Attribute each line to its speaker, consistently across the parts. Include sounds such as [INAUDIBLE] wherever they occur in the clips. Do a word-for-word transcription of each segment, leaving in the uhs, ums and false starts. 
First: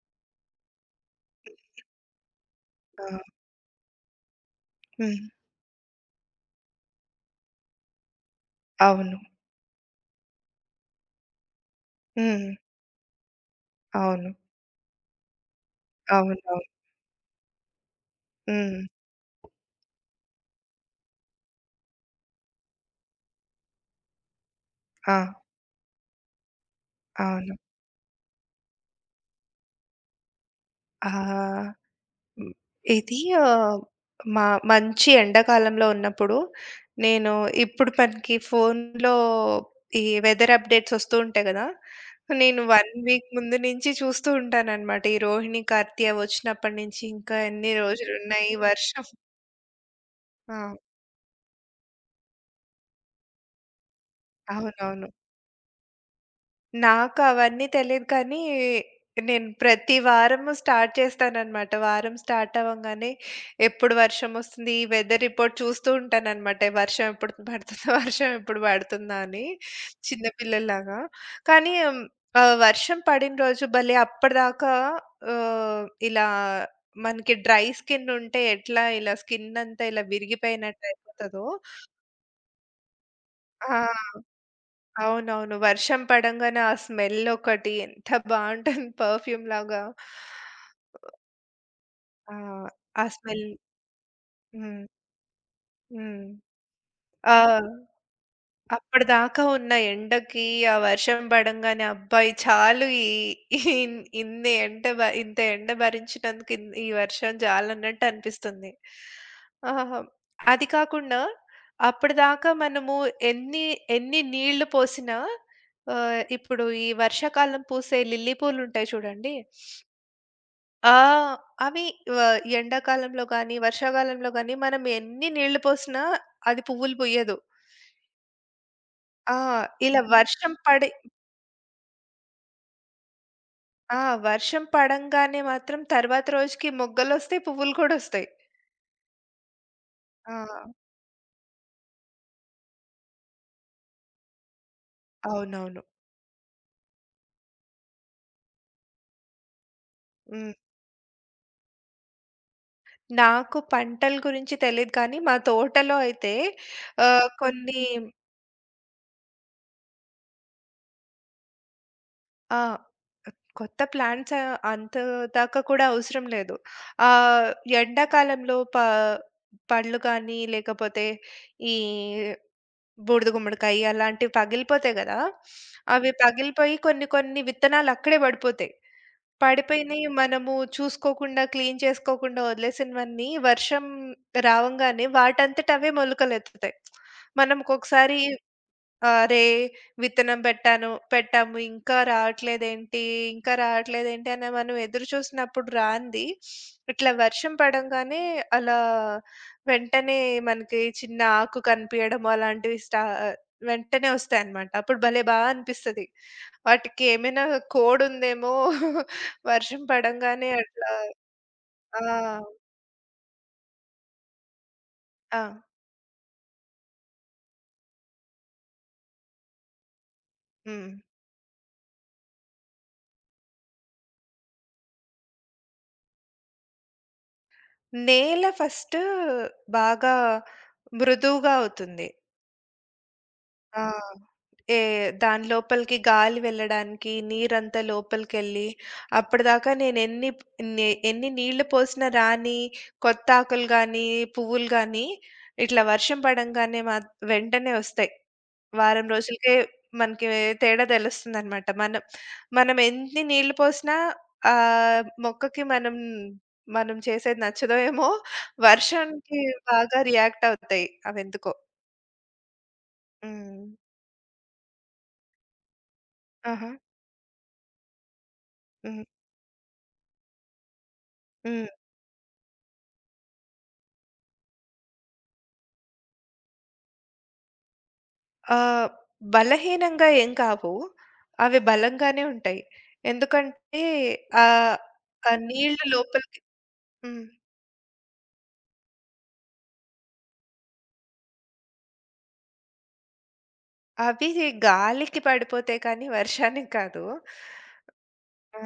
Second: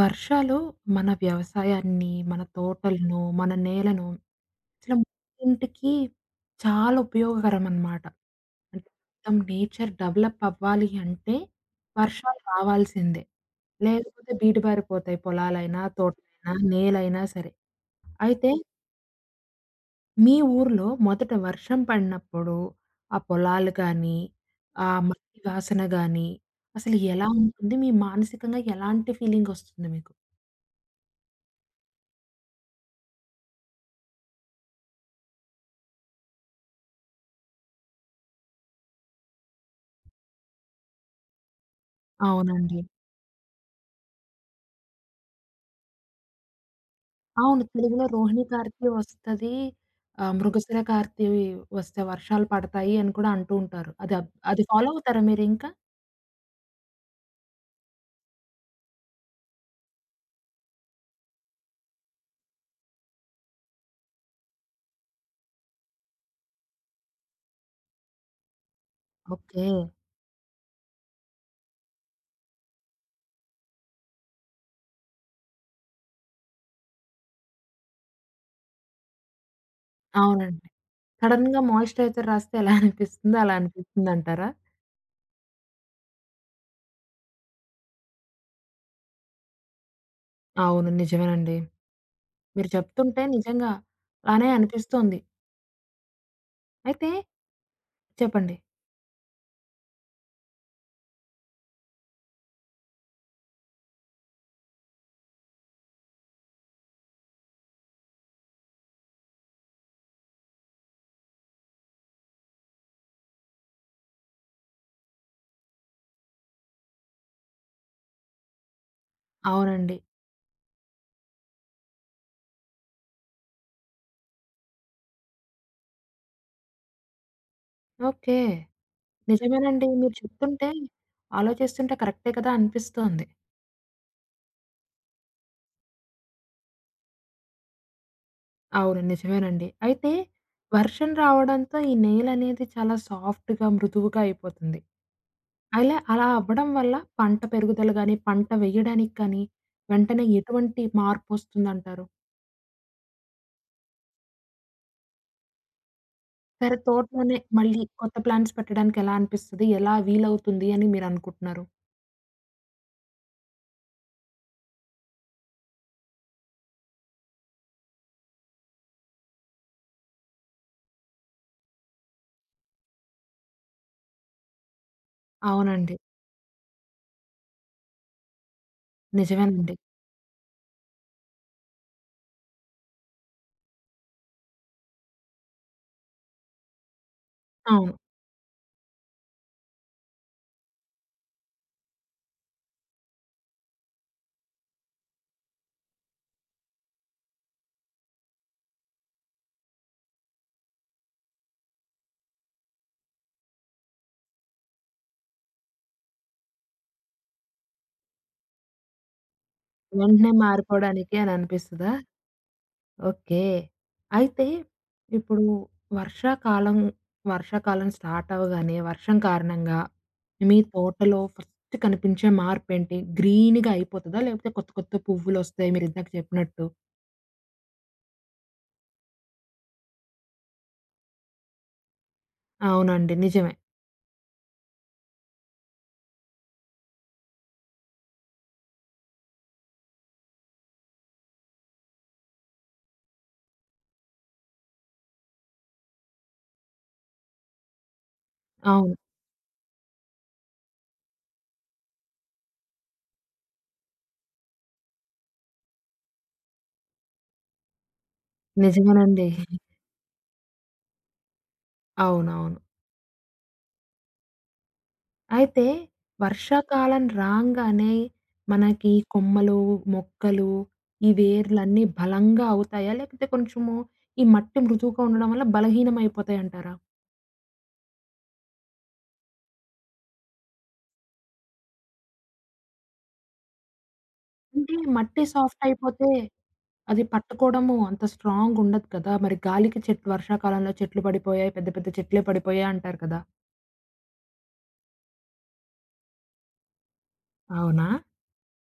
Speaker 1: వర్షాలు మన వ్యవసాయాన్ని, మన
Speaker 2: ఆ!
Speaker 1: తోటలను, మన నేలను ఇట్లా
Speaker 2: హ్మ్.
Speaker 1: ఇంటికి చాలా ఉపయోగకరం అన్నమాట. అంటే
Speaker 2: అవును.
Speaker 1: మొత్తం నేచర్ డెవలప్ అవ్వాలి అంటే వర్షాలు
Speaker 2: హ్మ్.
Speaker 1: రావాల్సిందే.
Speaker 2: అవును.
Speaker 1: లేకపోతే బీటబారిపోతాయి పొలాలైనా, తోటలైనా,
Speaker 2: అవునవును.
Speaker 1: నేలైనా సరే. అయితే
Speaker 2: హ్మ్.
Speaker 1: మీ ఊర్లో మొదట వర్షం పడినప్పుడు ఆ పొలాలు గానీ, ఆ
Speaker 2: ఆ!
Speaker 1: మట్టి వాసన గానీ అసలు ఎలా
Speaker 2: అవును.
Speaker 1: ఉంటుంది? మీ మానసికంగా ఎలాంటి ఫీలింగొస్తుంది మీకు?
Speaker 2: ఆహ్, హ్మ్. ఇది ఆహ్, మా మంచి ఎండాకాలంలో ఉన్నప్పుడు నేను ఇప్పుడు మనకి ఫోన్‌లో ఈ వెదర్ అప్‌డేట్స్ వస్తూ ఉంటాయి గదా! నేను ఒక
Speaker 1: అవునండి.
Speaker 2: వీక్ ముందు నుంచి చూస్తూ ఉంటాననమాట. ఈ రోహిణి, కార్తీ అవొచ్చినప్పటి నుంచి ఇంకా
Speaker 1: అవును,
Speaker 2: ఎన్ని
Speaker 1: తెలుగులో 'రోహిణి
Speaker 2: రోజులున్నాయి
Speaker 1: కార్తీ'
Speaker 2: వర్షం?
Speaker 1: వస్తది. ఆహ్,
Speaker 2: ఆ!
Speaker 1: 'మృగశిర కార్తీ' వస్తే వర్షాలు పడతాయి అని కూడా అంటూ ఉంటారు. అది అబ్ అది ఫాలో
Speaker 2: అవునవును.
Speaker 1: అవుతారా మీరింకా?
Speaker 2: నాకు అవన్నీ తెలీదు కానీ, నేను ప్రతి వారము స్టార్ట్ చేస్తాననమాట. వారం స్టార్ట్ అవ్వంగానే ఎప్పుడు వర్షమొస్తుంది, ఈ వెదర్ రిపోర్ట్ చూస్తూ ఉంటాననమాట. వర్షం ఎప్పుడు పడుతుందా? [LAUGHS] వర్షం ఎప్పుడు పడుతుందా? అని
Speaker 1: ఓకే.
Speaker 2: చిన్న పిల్లల్లాగా. కానీ ఆహ్, వర్షం పడిన రోజు భలే అప్పటిదాకా ఆహ్, ఇలా మనకి డ్రై స్కిన్ ఉంటే ఎట్లా ఇలా స్కిన్ అంతా ఇలా
Speaker 1: అవునండి.
Speaker 2: విరిగిపోయినట్టు అయిపోతదో.
Speaker 1: సడెన్‌గా మాయిశ్చరైజర్ రాస్తే ఎలా అనిపిస్తుందో అలా
Speaker 2: ఆ!
Speaker 1: అనిపిస్తుందంటారా?
Speaker 2: అవునవును. వర్షం పడంగానే ఆ స్మెల్ ఒకటి ఎంత బావుంటుంది పర్ఫ్యూమ్‌లాగా.
Speaker 1: అవును, నిజమేనండి.
Speaker 2: ఆ!
Speaker 1: మీరు
Speaker 2: ఆ
Speaker 1: చెప్తుంటే
Speaker 2: స్మెల్.
Speaker 1: నిజంగా అలానే
Speaker 2: హ్మ్.
Speaker 1: అనిపిస్తోంది.
Speaker 2: హ్మ్.
Speaker 1: అయితే
Speaker 2: ఆ!
Speaker 1: చెప్పండి.
Speaker 2: అప్పటిదాకా ఉన్న ఎండకి, ఆ వర్షం పడంగానే అబ్బాయి చాలు ఈ ఇన్ ఇన్ని ఎండ భ ఇంత ఎండ భరించినందుకు ఇన్ ఈ వర్షం చాలన్నట్టు అనిపిస్తుంది. ఆహా! అది కాకుండా అప్పటిదాకా మనము ఎన్ని ఎన్ని నీళ్లు పోసినా ఆహ్, ఇప్పుడు ఈ వర్షాకాలం పూసే లిల్లీ పూలుంటాయి చూడండి.
Speaker 1: అవునండి.
Speaker 2: ఆ! అవి వ ఎండాకాలంలో గానీ, వర్షాకాలంలో గానీ మనం ఎన్ని నీళ్లు పోసినా అది పువ్వులు పూయదు.
Speaker 1: ఓకే.
Speaker 2: ఆ!
Speaker 1: నిజమేనండి.
Speaker 2: ఇలా హ్మ్.
Speaker 1: మీరు
Speaker 2: వర్షం
Speaker 1: చెప్తుంటే
Speaker 2: పడి.
Speaker 1: ఆలోచిస్తుంటే కరెక్టే కదా అనిపిస్తోంది.
Speaker 2: ఆ! వర్షం పడంగానే మాత్రం తర్వాత రోజుకి మొగ్గలొస్తాయి, పువ్వులు కూడా ఒస్తాయి.
Speaker 1: అవును, నిజమేనండి. అయితే
Speaker 2: ఆ!
Speaker 1: వర్షం రావడంతో ఈ నేలనేది చాలా సాఫ్ట్‌గా, మృదువుగా అయిపోతుంది.
Speaker 2: అవునవును.
Speaker 1: అలా అలా అవ్వడం వల్ల పంట పెరుగుదల గానీ, పంట వేయడానికి కానీ, వెంటనే
Speaker 2: హ్మ్.
Speaker 1: ఎటువంటి మార్పొస్తుందంటారు?
Speaker 2: నాకు పంటల గురించి తెలీదు కానీ, మా తోటలో అయితే
Speaker 1: సరే
Speaker 2: ఆహ్,
Speaker 1: తోటలోనే
Speaker 2: కొన్ని
Speaker 1: మళ్ళీ కొత్త ప్లాంట్స్ పెట్టడానికి ఎలా అనిపిస్తది? ఎలా వీలవుతుంది అని మీరనుకుంటున్నారు?
Speaker 2: ఆ! కొత్త ప్లాంట్స్ ఆహ్, అంత దాకా కూడా అవసరం లేదు. ఆహ్, ఎండాకాలంలో ప పండ్లు కానీ, లేకపోతే ఈ బూడిద గుమ్మడికాయ అలాంటివి పగిలిపోతాయి గదా!
Speaker 1: అవునండి.
Speaker 2: అవి పగిలిపోయి కొన్ని కొన్ని విత్తనాలు అక్కడే పడిపోతాయి.
Speaker 1: నిజమేనండి.
Speaker 2: పడిపోయినయి మనము చూసుకోకుండా, క్లీన్ చేసుకోకుండా వదిలేసినవన్నీ వర్షం రావంగానే వాటంతట అవే మొలకలెత్తుతాయి. మనం
Speaker 1: అవును.
Speaker 2: ఒక్కొక్కసారి అరే! విత్తనం పెట్టాను పెట్టాము. ఇంకా రావట్లేదేంటి? ఇంకా రావట్లేదేంటి? అని మనం ఎదురు చూసినప్పుడు రాంది. ఇట్లా వర్షం పడంగానే అలా వెంటనే మనకి చిన్న ఆకు కనిపియడం అలాంటివి స్టా వెంటనే వస్తాయన్నమాట. అప్పుడు భలే బా అనిపిస్తది. వాటికి ఏమైనా కోడ్ ఉందేమో. [LAUGHS] వర్షం
Speaker 1: వెంటనే
Speaker 2: పడంగానే అట్లా.
Speaker 1: మారిపోవడానికి అని అనిపిస్తదా?
Speaker 2: ఆ!
Speaker 1: ఓకే. అయితే
Speaker 2: ఆ!
Speaker 1: ఇప్పుడు వర్షాకాలం, వర్షాకాలం స్టార్ట్ అవ్వగానే వర్షం కారణంగా మీ
Speaker 2: హ్మ్.
Speaker 1: తోటలో ఫస్ట్ కనిపించే మార్పేంటి? గ్రీన్‌గా అయిపోతదా? లేకపోతే కొత్త కొత్త పువ్వులొస్తాయి మీరిందాక చెప్పినట్టు?
Speaker 2: నేల ఫస్ట్ బాగా మృదువుగా అవుతుంది.
Speaker 1: అవునండి. నిజమే.
Speaker 2: ఆ! ఏ దాని లోపలికి గాలి వెళ్ళడానికి, నీరంతా లోపలికెళ్ళి, అప్పటిదాకా నేనెన్ని నే ఎన్ని నీళ్లు పోసినా రాని కొత్త ఆకులు గానీ, పువ్వులు గానీ, ఇట్లా వర్షం పడంగానే మాత్ వెంటనే ఒస్తాయి.
Speaker 1: అవును.
Speaker 2: వారం రోజులకే మనకి తేడా తెలుస్తుందనమాట. మనం మనం ఎన్ని నీళ్లు పోసినా ఆహ్, మొక్కకి మనం మనం చేసేది నచ్చదో ఏమో,
Speaker 1: నిజమేనండి.
Speaker 2: వర్షానికి బాగా రియాక్ట్ అవుతాయి అవెందుకో.
Speaker 1: అవునవును.
Speaker 2: హ్మ్.
Speaker 1: అయితే
Speaker 2: ఆహా!
Speaker 1: వర్షాకాలం రాంగానే మనకి
Speaker 2: హ్మ్.
Speaker 1: కొమ్మలు, మొక్కలు ఈ
Speaker 2: హ్మ్.
Speaker 1: వేర్లన్నీ బలంగా అవుతాయా? లేకపోతే కొంచెము ఈ మట్టి మృదువుగా ఉండడం వల్ల బలహీనమైపోతాయంటారా?
Speaker 2: ఆహ్, బలహీనంగా ఏం కావు. అవి బలంగానే ఉంటాయి. ఎందుకంటే
Speaker 1: అంటే
Speaker 2: ఆహ్,
Speaker 1: మట్టి
Speaker 2: ఆ
Speaker 1: సాఫ్ట్
Speaker 2: నీళ్లు
Speaker 1: అయిపోతే
Speaker 2: లోపలికి.
Speaker 1: అది
Speaker 2: హ్మ్.
Speaker 1: పట్టుకోవడము అంత స్ట్రాంగ్ ఉండదు కదా! మరి గాలికి చెట్లు వర్షాకాలంలో చెట్లు పడిపోయాయి. పెద్ద పెద్ద చెట్లే పడిపోయాయి అంటారు కదా!
Speaker 2: అవి గాలికి పడిపోతాయి కానీ వర్షానికి కాదు.
Speaker 1: అవునా?
Speaker 2: ఆ!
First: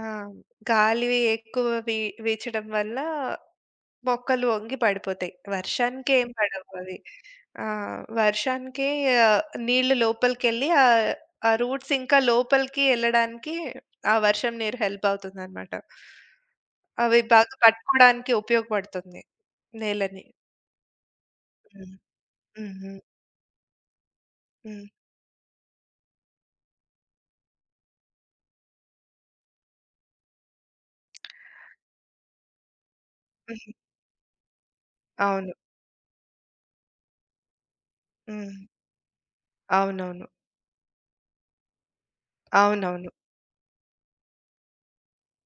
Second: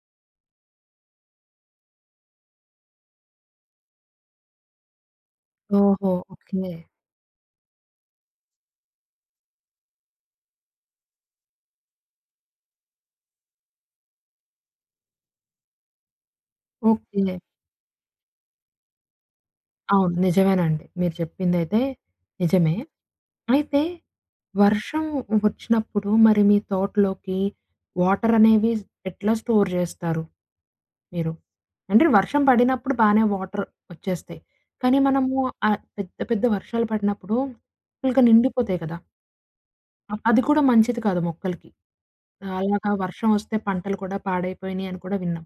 Speaker 2: గాలి ఎక్కువ వీ వీచడం వల్ల మొక్కలు వంగి పడిపోతాయి. వర్షానికి
Speaker 1: ఓహో!
Speaker 2: ఏం పడవు
Speaker 1: ఓకే.
Speaker 2: అవి. ఆ! వర్షానికి ఆహ్, నీళ్లు లోపలికెళ్ళి ఆహ్, ఆ రూట్స్ ఇంకా లోపలికి ఎళ్ళడానికి ఆ వర్షం నీరు హెల్ప్ అవుతుందనమాట. అవి
Speaker 1: ఓకే.
Speaker 2: బాగా పట్టుకోడానికి ఉపయోగపడుతుంది
Speaker 1: అవును,
Speaker 2: నేలని.
Speaker 1: నిజమేనండి. మీరు చెప్పిందైతే
Speaker 2: హ్మ్. హ్మ్.
Speaker 1: నిజమే.
Speaker 2: హ్మ్.
Speaker 1: అయితే
Speaker 2: హ్మ్.
Speaker 1: వర్షం వచ్చినప్పుడు మరి మీ తోటలోకి వాటర్ అనేవి ఎట్లా స్టోర్ చేస్తారు మీరు? అంటే వర్షం పడినప్పుడు బానే వాటర్
Speaker 2: హ్మ్.
Speaker 1: వచ్చేస్తాయి. కానీ మనము
Speaker 2: అవును.
Speaker 1: ఆహ్, పెద్ద పెద్ద వర్షాలు పడినప్పుడు ఫుల్‌గా
Speaker 2: హ్మ్.
Speaker 1: నిండిపోతాయి కదా! అ
Speaker 2: అవునవును.
Speaker 1: అది కూడా మంచిది కాదు మొక్కలకి. అలాగా
Speaker 2: అవునవును.
Speaker 1: వర్షం వస్తే పంటలు కూడా పాడైపోయినాయి అని కూడా విన్నాం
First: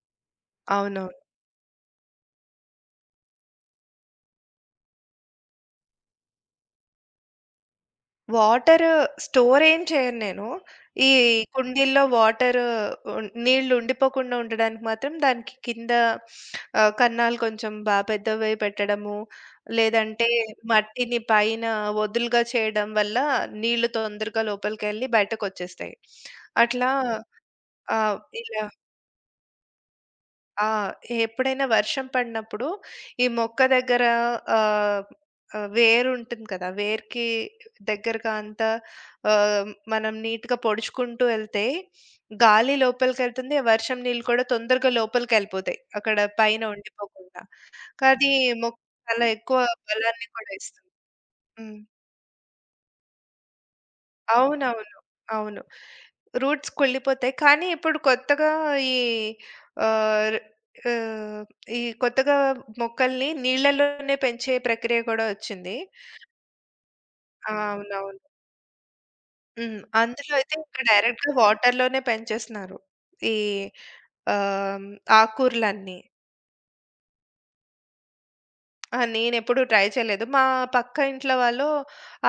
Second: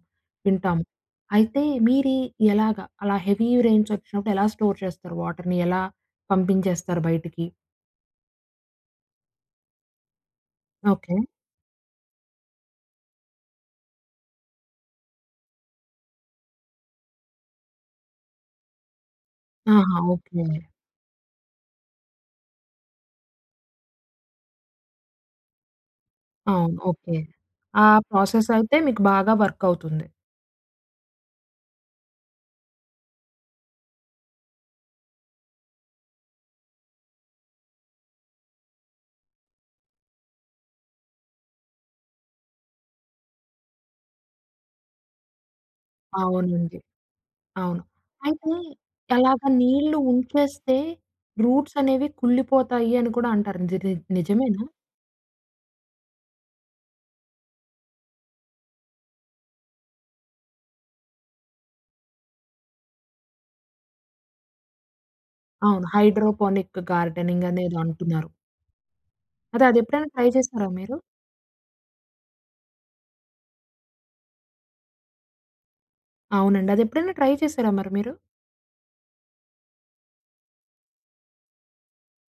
Speaker 1: వింటాము.
Speaker 2: అవునవును.
Speaker 1: అయితే మీరీ ఎలాగా అలా హెవీ రెయిన్స్ వచ్చినప్పుడు ఎలా స్టోర్ చేస్తారు వాటర్‌ని? ఎలా పంపించేస్తారు బయటికి?
Speaker 2: వాటర్ స్టోర్ ఏం చేయను నేను. ఈ
Speaker 1: ఓకే.
Speaker 2: కుండీల్లో వాటర్ ఉం నీళ్ళు ఉండిపోకుండా ఉండడానికి మాత్రం దానికి కింద ఆహ్, కన్నాలు కొంచెం బా పెద్దవి పెట్టడము,
Speaker 1: ఆహా!
Speaker 2: లేదంటే
Speaker 1: ఓకే.
Speaker 2: మట్టిని పైన వదులుగా చేయడం వల్ల నీళ్ళు తొందరగా లోపలికెళ్ళి బయటకొచ్చేస్తాయి.
Speaker 1: అవును.
Speaker 2: అట్లా.
Speaker 1: ఓకే. ఆ
Speaker 2: ఆహ్,
Speaker 1: ప్రాసెస్
Speaker 2: ఇలా
Speaker 1: అయితే మీకు బాగా వర్క్ అవుతుంది.
Speaker 2: ఆ! ఎప్పుడైనా వర్షం పడినప్పుడు ఈ మొక్క దగ్గర ఆహ్, ఆహ్, వేరుంటుంది కదా! వేరుకి దగ్గరగా అంతా ఆహ్, మనం నీట్‌గా పొడుచుకుంటూ ఎళ్తే గాలి లోపలికెళ్తుంది. ఆ వర్షం నీళ్ళు కూడా తొందరగా లోపలికెళ్ళిపోతాయి, అక్కడ పైన
Speaker 1: అవునండి.
Speaker 2: ఉండిపోకుండా.
Speaker 1: అవును.
Speaker 2: కానీ
Speaker 1: అయితే
Speaker 2: మొక్కకి చాలా
Speaker 1: అలాగా
Speaker 2: ఎక్కువ
Speaker 1: నీళ్లు
Speaker 2: బలాన్ని కూడా
Speaker 1: ఉంచేస్తే
Speaker 2: ఇస్తుంది.
Speaker 1: రూట్స్
Speaker 2: హ్మ్.
Speaker 1: అనేవి కుళ్ళిపోతాయి అని కూడా అంటారు. నిజ ని నిజమేనా?
Speaker 2: అవునవును. అవును. రూట్స్ కుళ్ళిపోతాయి. కానీ ఇప్పుడు కొత్తగా ఈ ఆహ్, ర్ ఆహ్, ఈ కొత్తగా మొక్కల్ని నీళ్ళలోనే పెంచే ప్రక్రియ కూడా వచ్చింది.
Speaker 1: అవును, హైడ్రోపోనిక్ గార్డెనింగ్
Speaker 2: ఆ!
Speaker 1: అనేదో
Speaker 2: అవునవును.
Speaker 1: అంటున్నారు. అది
Speaker 2: హ్మ్.
Speaker 1: అదెప్పుడైనా ట్రై
Speaker 2: అందులో అయితే
Speaker 1: చేసారా
Speaker 2: ఇంకా
Speaker 1: మీరు?
Speaker 2: డైరెక్ట్‌గా వాటర్‌లోనే పెంచేస్తున్నారు. ఈ ఆహ్, ఆకూరలన్నీ.
Speaker 1: అవునండి. అదెప్పుడైనా ట్రై చేసారా మరి మీరు?
Speaker 2: ఆ! నేనెప్పుడు ట్రై చేయలేదు. మా పక్క ఇంట్లో వాళ్ళు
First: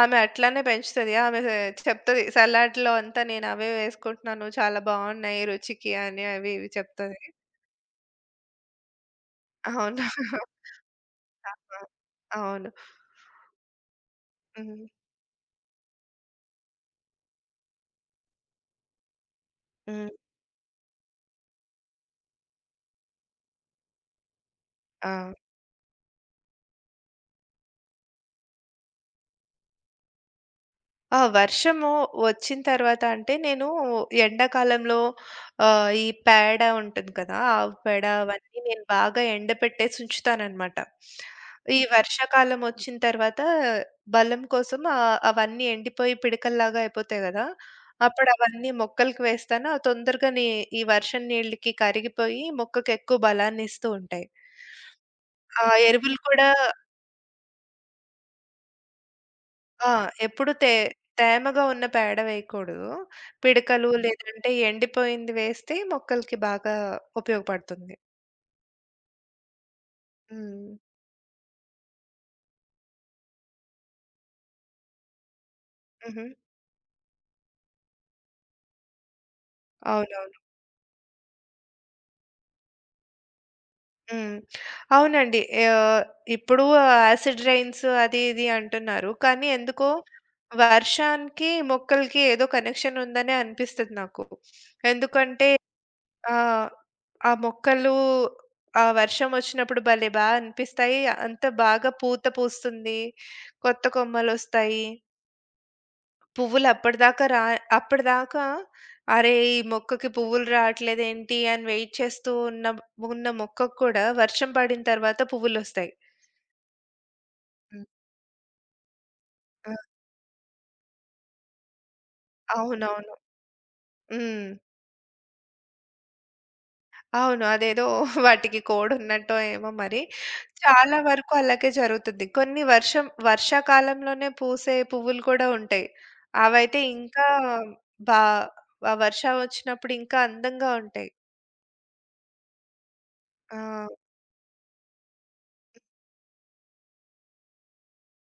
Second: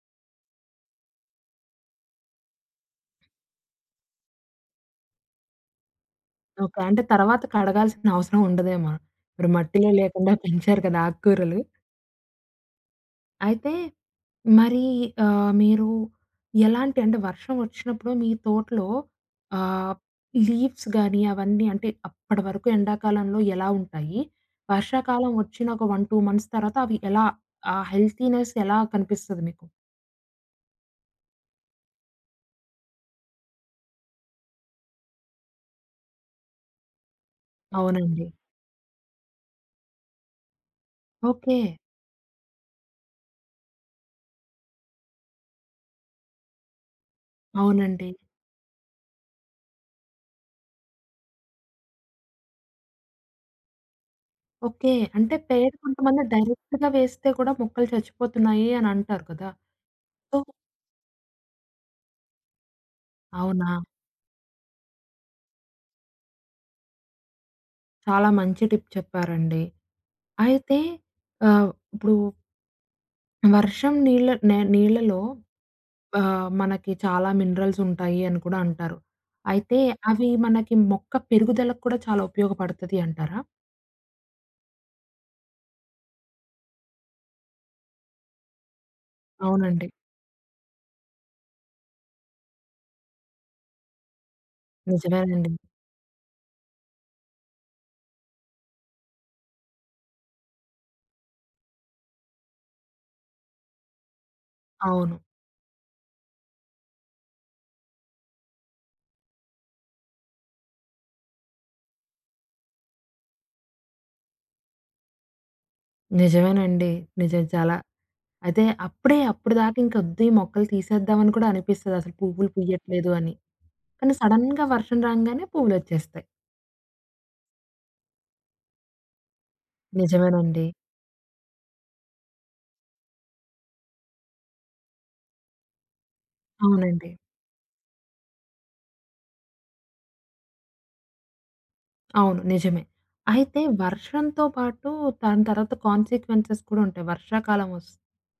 Speaker 2: ఆమె అట్లానే పెంచుతది. ఆమె చెప్తది సలాడ్‌లో అంతా నేను అవే వేసుకుంటున్నాను. చాలా బావున్నాయి రుచికి అని అవి ఇవి
Speaker 1: ఓకే. అంటే
Speaker 2: చెప్తది.
Speaker 1: తర్వాత కడగాల్సిన అవసరం ఉండదేమో. మీరు మట్టిలో
Speaker 2: అవును.
Speaker 1: లేకుండా
Speaker 2: [LAUGHS]
Speaker 1: పెంచారు కదా ఆకుకూరలు.
Speaker 2: ఆహా! అవును.
Speaker 1: అయితే మరి
Speaker 2: హ్మ్.
Speaker 1: ఆహ్, మీరు ఎలాంటి అంటే వర్షం వచ్చినప్పుడు మీ తోటలో ఆహ్,
Speaker 2: హ్మ్.
Speaker 1: లీవ్స్ గాని అవన్నీ అంటే అప్పటి వరకు ఎండాకాలంలో ఎలా ఉంటాయి?
Speaker 2: ఆ!
Speaker 1: వర్షాకాలం వచ్చిన ఒక ఒకటి, రెండు మంత్స్ తర్వాత అవి ఎలా ఆ హెల్తీనెస్ ఎలా కనిపిస్తది మీకు?
Speaker 2: ఆ! వర్షము వచ్చిన తర్వాత అంటే నేను ఎండాకాలంలో ఆహ్, ఈ పేడ ఉంటుంది కదా! ఆవు పేడ
Speaker 1: అవునండి.
Speaker 2: అవన్నీ నేను బాగా ఎండబెట్టేసి ఉంచుతాననమాట.
Speaker 1: ఓకే.
Speaker 2: ఈ వర్షాకాలం వచ్చిన తర్వాత బలం కోసం ఆహ్, అవన్నీ ఎండిపోయి పిడకల్లాగా అయిపోతాయి కదా!
Speaker 1: అవునండి.
Speaker 2: అప్పుడు అవన్నీ మొక్కలకి వేస్తాను. అవి తొందరగానే ఈ వర్షం నీళ్ళకి కరిగిపోయి మొక్కకి ఎక్కువ బలాన్ని ఇస్తూ ఉంటాయి.
Speaker 1: ఓకే. అంటే
Speaker 2: ఆ
Speaker 1: పేడ
Speaker 2: ఎరువులు
Speaker 1: కొంతమంది
Speaker 2: కూడా.
Speaker 1: డైరెక్ట్‌గా వేస్తే కూడా మొక్కలు చచ్చిపోతున్నాయి అని అంటారు కదా!
Speaker 2: ఆ!
Speaker 1: సో
Speaker 2: ఎప్పుడు తే తేమగా ఉన్న పేడ వేయకూడదు.
Speaker 1: అవునా?
Speaker 2: పిడకలు. హ్మ్. లేదంటే ఎండిపోయింది వేస్తే మొక్కలకి బాగా ఉపయోగపడుతుంది.
Speaker 1: చాలా మంచి టిప్ చెప్పారండి.
Speaker 2: హ్మ్.
Speaker 1: అయితే ఆహ్, ఇప్పుడు వర్షం నీళ్ళ నే నీళ్ళలో
Speaker 2: హుహు.
Speaker 1: ఆహ్, మనకి చాలా మినరల్స్ ఉంటాయి అని కూడా అంటారు. అయితే అవి
Speaker 2: అవునవును.
Speaker 1: మనకి మొక్క పెరుగుదలకు కూడా చాలా ఉపయోగపడతది అంటారా?
Speaker 2: హ్మ్. అవునండి. ఆహ్, ఇప్పుడు యాసిడ్ రైన్స్ అది ఇది అంటున్నారు. కానీ
Speaker 1: అవునండి.
Speaker 2: ఎందుకో వర్షానికి మొక్కలకి ఏదో కనెక్షన్ ఉందనే అనిపిస్తది నాకు. ఎందుకంటే
Speaker 1: నిజమేనండి.
Speaker 2: ఆ! ఆ మొక్కలు ఆ వర్షం వచ్చినప్పుడు భలే బా అనిపిస్తాయి. అంత బాగా పూత పూస్తుంది. కొత్త కొమ్మలొస్తాయి.
Speaker 1: అవును.
Speaker 2: పువ్వులు అప్పటిదాకా రా అప్పటిదాకా అరే! ఈ మొక్కకి పువ్వులు రావట్లేదేంటి అని వెయిట్ చేస్తూ ఉన్న ఉన్న మొక్కకు కూడా వర్షం పడిన తర్వాత పువ్వులొస్తాయి.
Speaker 1: నిజమేనండి. నిజం చాలా.
Speaker 2: హ్మ్.
Speaker 1: అయితే అప్పుడే
Speaker 2: ఆ!
Speaker 1: అప్పటిదాకా ఇంకొద్దు ఈ మొక్కలు తీసేద్దామని కూడా అనిపిస్తది అసలు పువ్వులు పుయ్యట్లేదు
Speaker 2: అవునవును.
Speaker 1: అని. కానీ
Speaker 2: హ్మ్.
Speaker 1: సడెన్‌గా వర్షం రాంగానే పువ్వులొచ్చేస్తాయి.
Speaker 2: అవును. అదేదో [LAUGHS] వాటికి కోడున్నట్టో ఏమో మరి.
Speaker 1: నిజమేనండి.
Speaker 2: చాలా వరకు అలాగే జరుగుతుంది. కొన్ని వర్షం వర్షాకాలంలోనే పూసే పువ్వులు కూడా ఉంటాయి. అవైతే
Speaker 1: అవునండి.
Speaker 2: ఇంకా బా ఆ వర్షం వచ్చినప్పుడు ఇంకా అందంగా ఉంటాయి.
Speaker 1: అవును. నిజమే. అయితే
Speaker 2: ఆ!
Speaker 1: వర్షంతో పాటు దాని తర్వాత కాన్సిక్వెన్సెస్ కూడా ఉంటాయి. వర్షాకాలం వస్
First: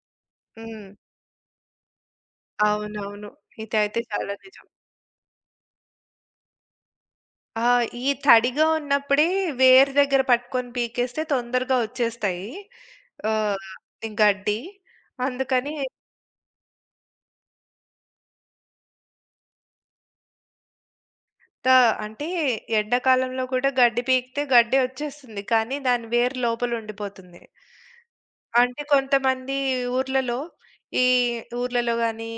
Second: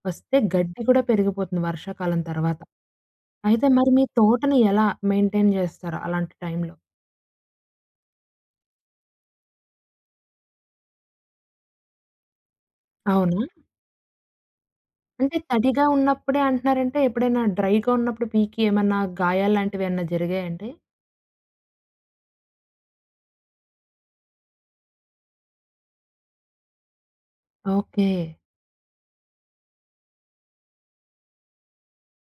Speaker 1: వస్తే గడ్డి
Speaker 2: హ్మ్.
Speaker 1: కూడా పెరిగిపోతుంది వర్షాకాలం తర్వాత.
Speaker 2: అవునవును.
Speaker 1: అయితే మరి
Speaker 2: ఇదైతే
Speaker 1: మీ
Speaker 2: చాలా
Speaker 1: తోటని
Speaker 2: నిజం.
Speaker 1: ఎలా మెయింటైన్ జేస్తారు అలాంటి టైంలో?
Speaker 2: ఆ! ఈ తడిగా ఉన్నప్పుడే వేరు దగ్గర పట్టుకొని పీకేస్తే తొందరగా వచ్చేస్తాయి.
Speaker 1: అవునా?
Speaker 2: ఆహ్, గడ్డి.
Speaker 1: అంటే
Speaker 2: అందుకని
Speaker 1: తడిగా ఉన్నప్పుడే అంటున్నారంటే ఎప్పుడైనా డ్రైగా ఉన్నప్పుడు పీకి ఏమన్నా గాయాల్లాంటివి ఏమన్నా జరిగాయండి?
Speaker 2: తా అంటే ఎండాకాలంలో కూడా గడ్డి పీకితే గడ్డి వచ్చేస్తుంది. కానీ దాని వేరు లోపల ఉండిపోతుంది.
Speaker 1: ఓకే.
Speaker 2: అంటే కొంతమంది ఊర్లలో ఈ ఊర్లలో గాని,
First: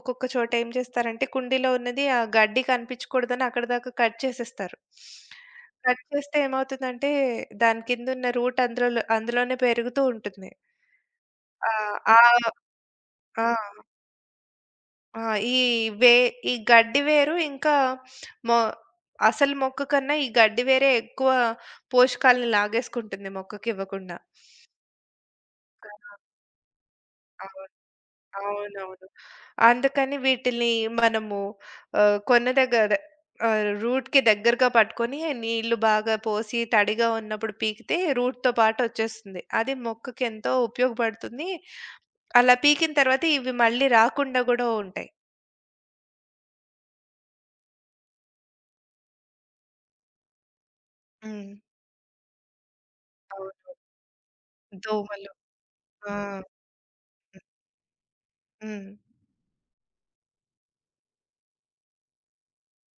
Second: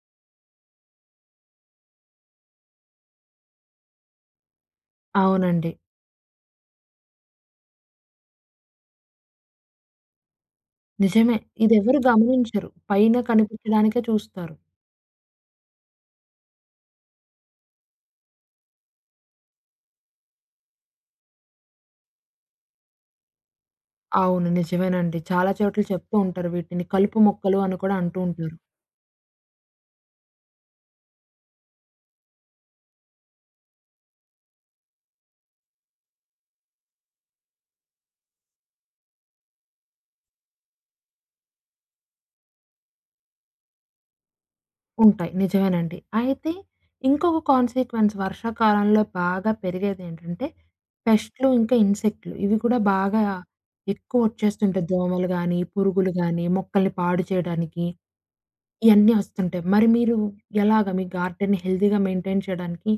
Speaker 2: ఒక్కొక్క చోట ఏం చేస్తారంటే కుండీలో ఉన్నది ఆ గడ్డి కనిపించకూడదని అక్కడిదాకా కట్ చేసేస్తారు.
Speaker 1: అవునండి.
Speaker 2: కట్ చేస్తే ఏమవుతుందంటే దాని కిందున్న రూట్ అందులో అందులోనే పెరుగుతూ ఉంటుంది.
Speaker 1: నిజమే.
Speaker 2: ఆ!
Speaker 1: ఇదెవరు
Speaker 2: ఆ!
Speaker 1: గమనించరు. పైన
Speaker 2: ఆ!
Speaker 1: కనిపించడానికే చూస్తారు.
Speaker 2: ఆ! ఈ వే ఈ గడ్డి వేరు ఇంకా మొ అసలు మొక్క కన్నా ఈ గడ్డి వేరే ఎక్కువ పోషకాలను లాగేసుకుంటుంది మొక్కకివ్వకుండా.
Speaker 1: అవును, నిజమేనండి. చాలా చోట్ల చెప్తూ ఉంటారు వీటిని. కలుపు
Speaker 2: ఆ!
Speaker 1: మొక్కలు
Speaker 2: అవును.
Speaker 1: అని కూడా అంటూ ఉంటారు.
Speaker 2: అవునవును. అందుకని వీటిని మనము ఆహ్, కొన దగ్గర అదే ఆహ్, రూట్‌కి దగ్గరగా పట్టుకొని నీళ్లు బాగా పోసి తడిగా ఉన్నప్పుడు పీకితే రూట్‌తో పాటు వచ్చేస్తుంది. అది మొక్కకి ఎంతో ఉపయోగపడుతుంది. అలా పీకిన తర్వాత ఇవి మళ్ళీ రాకుండా గూడా ఉంటాయి.
Speaker 1: ఉంటాయి. నిజమేనండి. అయితే ఇంకొక కాన్సిక్వెన్స్ వర్షాకాలంలో బాగా పెరిగేదేంటంటే పెస్ట్‌లు,
Speaker 2: హ్మ్.
Speaker 1: ఇంకా ఇన్సెక్ట్‌లు ఇవి కూడా బాగా
Speaker 2: అవును.
Speaker 1: ఎక్కువ వచ్చేస్తుంటాయి. దోమలు
Speaker 2: దోమలు.
Speaker 1: గానీ, పురుగులు
Speaker 2: ఆ!
Speaker 1: గానీ, మొక్కల్ని పాడు చేయడానికి
Speaker 2: హ్మ్.
Speaker 1: ఇయన్నీ వస్తుంటాయి. మరి మీరు ఎలాగా మీ గార్డెన్‌ని హెల్తీగా మెయింటైన్ చేయడానికి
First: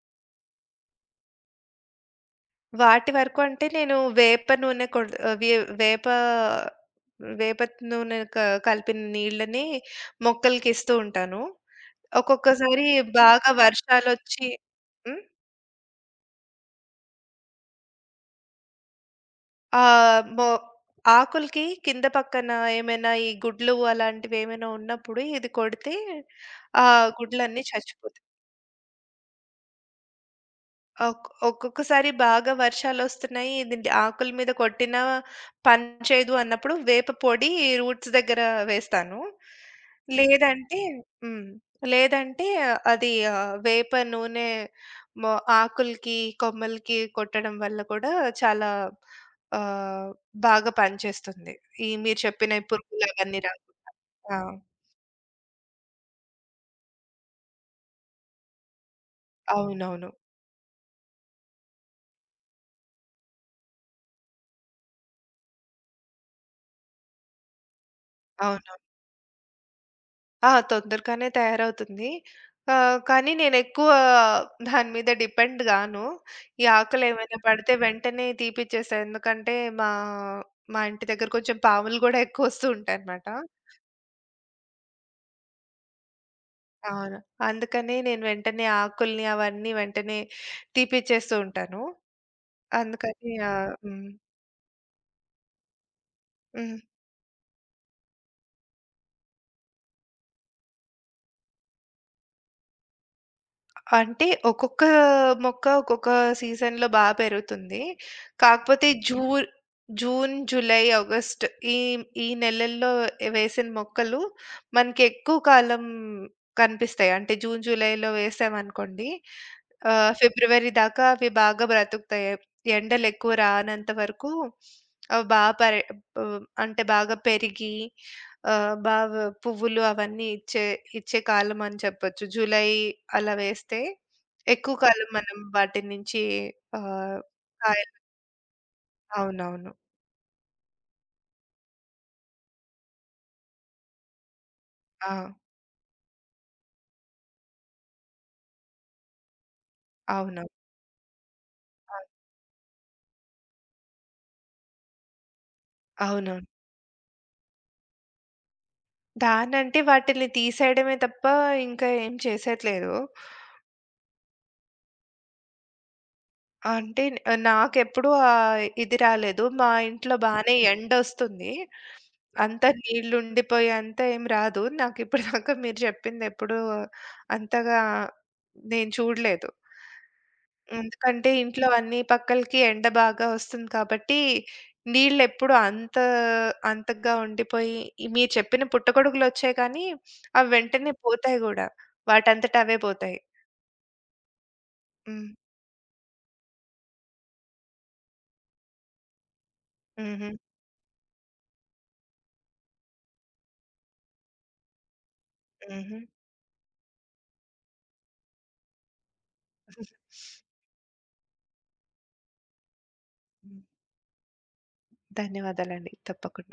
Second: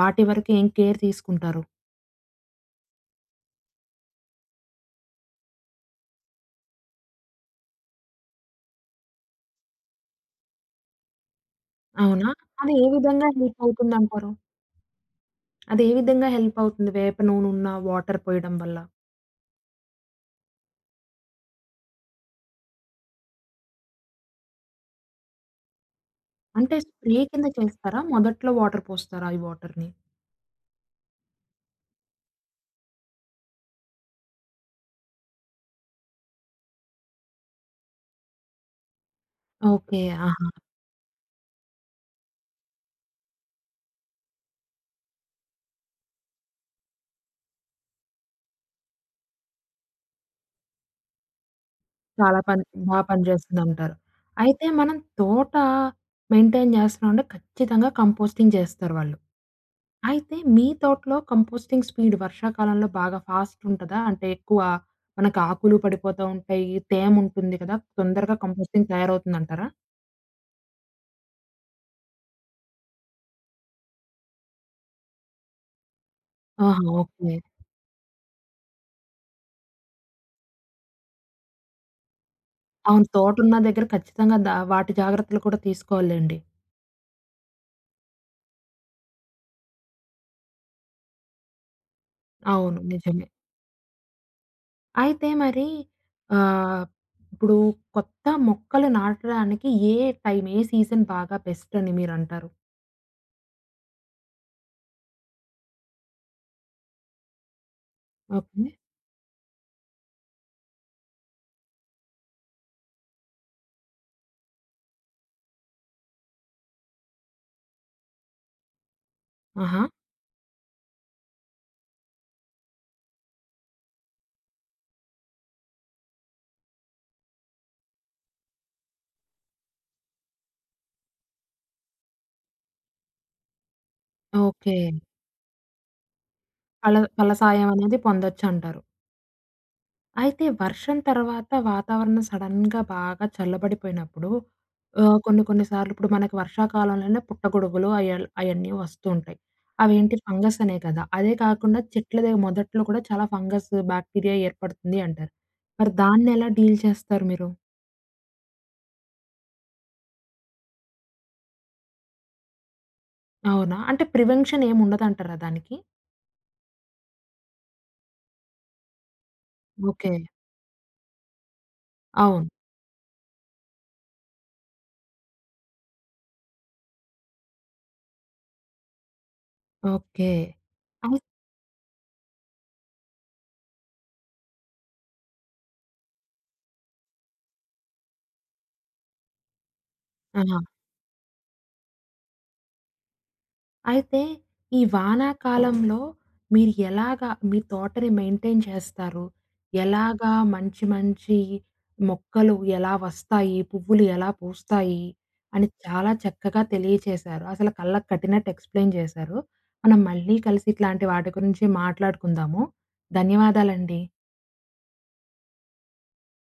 Speaker 1: వాటి వరకు ఏం కేర్ తీసుకుంటారు?
Speaker 2: వాటి వరకు అంటే నేను వేప నూనె కొడ్ ఆహ్, వే వేప వేప నూనె క కలిపిన నీళ్ళని మొక్కలకిస్తూ ఉంటాను.
Speaker 1: అవునా? అది ఏ
Speaker 2: ఒక్కొక్కసారి
Speaker 1: విధంగా
Speaker 2: బాగా
Speaker 1: హెల్ప్ అవుతుందంటారు?
Speaker 2: వర్షాలొచ్చి. హ్మ్.
Speaker 1: అది ఏ విధంగా హెల్ప్ అవుతుంది? వేప నూనెన్న వాటర్ పోయడం వల్ల?
Speaker 2: ఆహ్, మొ ఆకులకి కింద పక్కన ఏమైనా ఈ గుడ్లు అలాంటివేమైనా ఉన్నప్పుడు ఇది కొడితే
Speaker 1: అంటే
Speaker 2: ఆ
Speaker 1: స్ప్రే కింద
Speaker 2: గుడ్లన్నీ
Speaker 1: చేస్తారా?
Speaker 2: చచ్చిపోతాయి.
Speaker 1: మొదట్లో వాటర్ పోస్తారా ఈ వాటర్‌ని?
Speaker 2: ఒక్ ఒక్కొక్కసారి బాగా వర్షాలొస్తున్నాయి. ఇది ఆకుల మీద కొట్టినా పని చేయదు అన్నప్పుడు వేప పొడి రూట్స్ దగ్గర వేస్తాను. ఓకే.
Speaker 1: ఓకే. ఆహా!
Speaker 2: లేదంటే. హ్మ్. లేదంటే అది ఆహ్, వేప నూనె మొ ఆకులకి, కొమ్మలకి కొట్టడం వల్ల కూడా చాలా ఆహ్, బాగా పనిచేస్తుంది. ఈ మీరు
Speaker 1: చాలా
Speaker 2: చెప్పిన
Speaker 1: పని
Speaker 2: ఈ
Speaker 1: బా
Speaker 2: పురుగులు అవన్నీ రాకుండా.
Speaker 1: పనిచేస్తుందంటారు.
Speaker 2: ఆ!
Speaker 1: అయితే మనం తోట మెయింటైన్ చేస్తున్నామంటే ఖచ్చితంగా కంపోస్టింగ్ చేస్తారు వాళ్ళు.
Speaker 2: అవునవును.
Speaker 1: అయితే మీ తోటలో కంపోస్టింగ్ స్పీడ్ వర్షాకాలంలో బాగా ఫాస్ట్ ఉంటదా? అంటే ఎక్కువ మనకు ఆకులు పడిపోతా ఉంటాయి, తేమ ఉంటుంది కదా! తొందరగా
Speaker 2: అవునవును.
Speaker 1: కంపోస్టింగ్ తయారవుతుందంటారా?
Speaker 2: ఆ! తొందరగానే తయారవుతుంది. ఆహ్, కానీ నేనెక్కువ దాని మీద డిపెండ్ గాను. ఈ
Speaker 1: ఆహా! ఓకే.
Speaker 2: ఆకలేమైనా పడితే వెంటనే తీపిచ్చేస్తా. ఎందుకంటే మా మా ఇంటి దగ్గర కొంచెం పాములు గూడా ఎక్కువొస్తూ
Speaker 1: అవును,
Speaker 2: ఉంటాయనమాట.
Speaker 1: తోటలున్న దగ్గర ఖచ్చితంగా దా వాటి జాగ్రత్తలు కూడా తీసుకోవాలండి.
Speaker 2: అవును. అందుకని నేను వెంటనే ఆకుల్ని అవన్నీ వెంటనే తీపిచ్చేస్తూ ఉంటాను.
Speaker 1: అవును. నిజమే.
Speaker 2: అందుకని ఆ! హ్మ్.
Speaker 1: అయితే మరి
Speaker 2: హ్మ్.
Speaker 1: ఆహ్, ఇప్పుడు కొత్త మొక్కలు నాటడానికి ఏ టైం, ఏ సీజన్ బాగా బెస్ట్ అని మీరంటారు?
Speaker 2: అంటే ఒక్కొక్క మొక్క ఒక్కొక్క సీజన్‌లో బా పెరుగుతుంది.
Speaker 1: ఓకే.
Speaker 2: కాకపోతే హ్మ్. జూన్ జూన్, జూలై, ఆగస్ట్ ఈ ఈ నెలల్లో వేసిన మొక్కలు మనకి ఎక్కువ కాలం కనిపిస్తాయి. అంటే జూన్, జూలైలో వేసామనుకోండి
Speaker 1: ఆహా!
Speaker 2: ఆహ్, ఫిబ్రవరి దాకా అవి బాగా బ్రతుకుతాయి. ఎండలు ఎక్కువ రానంత వరకు అవి బా పరి ఆహ్, అంటే బాగా పెరిగి ఆహ్, బాగా పువ్వులు అవన్నీ ఇచ్చే ఇచ్చే కాలం అని చెప్పొచ్చు. జూలై అలా వేస్తే ఎక్కువ
Speaker 1: ఓకే.
Speaker 2: కాలం మనం వాటి నుంచి
Speaker 1: ఫల
Speaker 2: ఆహ్,
Speaker 1: ఫలసాయం
Speaker 2: కాయలు.
Speaker 1: అనేది పొందొచ్చంటారు.
Speaker 2: అవునవును.
Speaker 1: అయితే వర్షం తర్వాత వాతావరణం సడెన్‌గా బాగా చల్లబడిపోయినప్పుడు
Speaker 2: ఆ!
Speaker 1: ఆహ్, కొన్ని కొన్ని సార్లు ఇప్పుడు మనకి వర్షాకాలంలోనే పుట్టగొడుగులు అయల్ అయన్నీ వస్తూ ఉంటాయి. అవేంటి
Speaker 2: అవునవును.
Speaker 1: ఫంగస్ అనే కదా! అదే కాకుండా
Speaker 2: అవును.
Speaker 1: చెట్లదే మొదట్లో కూడా చాలా ఫంగస్ బాక్టీరియా ఏర్పడుతుంది అంటారు. మరి
Speaker 2: అవునవును.
Speaker 1: దాన్నెలా డీల్ చేస్తారు మీరు?
Speaker 2: దాన్నంటే వాటిని తీసేయడమే తప్ప ఇంకా ఏం చేసేట్లేదు.
Speaker 1: అవునా? అంటే ప్రివెన్షన్ ఏముండదంటారా దానికి?
Speaker 2: అంటే ఆహ్, నాకెప్పుడూ ఆహ్, ఇది రాలేదు. మా
Speaker 1: ఓకే.
Speaker 2: ఇంట్లో బానే ఓకే. ఎండొస్తుంది.
Speaker 1: అవును.
Speaker 2: అంత నీళ్లుండిపోయే అంత ఏం రాదు. నాకిప్పటిదాకా మీరు చెప్పిందెప్పుడూ అంతగా నేను చూడలేదు.
Speaker 1: ఓకే. అయి
Speaker 2: ఎందుకంటే ఇంట్లో అన్ని పక్కలకి ఎండ బాగా వస్తుంది కాబట్టి, నీళ్ళెప్పుడు అంత అంతగా ఉండిపోయి ఈ మీరు చెప్పిన పుట్టగొడుగులొచ్చాయి కానీ, అవి
Speaker 1: ఆ!
Speaker 2: వెంటనే పోతాయి గూడా. వాటంతట అవే పోతాయి.
Speaker 1: అయితే, ఈ
Speaker 2: హ్మ్.
Speaker 1: వానాకాలంలో మీరు ఎలాగా మీ తోటని మెయింటైన్ చేస్తారు?
Speaker 2: హుహు.
Speaker 1: ఎలాగా మంచి మంచి మొక్కలు ఎలా వస్తాయి? పువ్వులు ఎలా పూస్తాయి? అని
Speaker 2: హుహు.
Speaker 1: చాలా చక్కగా తెలియచేశారు. అసలు కళ్ళకి కట్టినట్టు ఎక్స్‌ప్లెయిన్ చేశారు. మనం మళ్ళీ కలిసి ఇట్లాంటి వాటి గురించి మాట్లాడుకుందాము.
Speaker 2: హ్మ్.
Speaker 1: ధన్యవాదాలండి.
Speaker 2: ధన్యవాదాలండి. తప్పకుండ.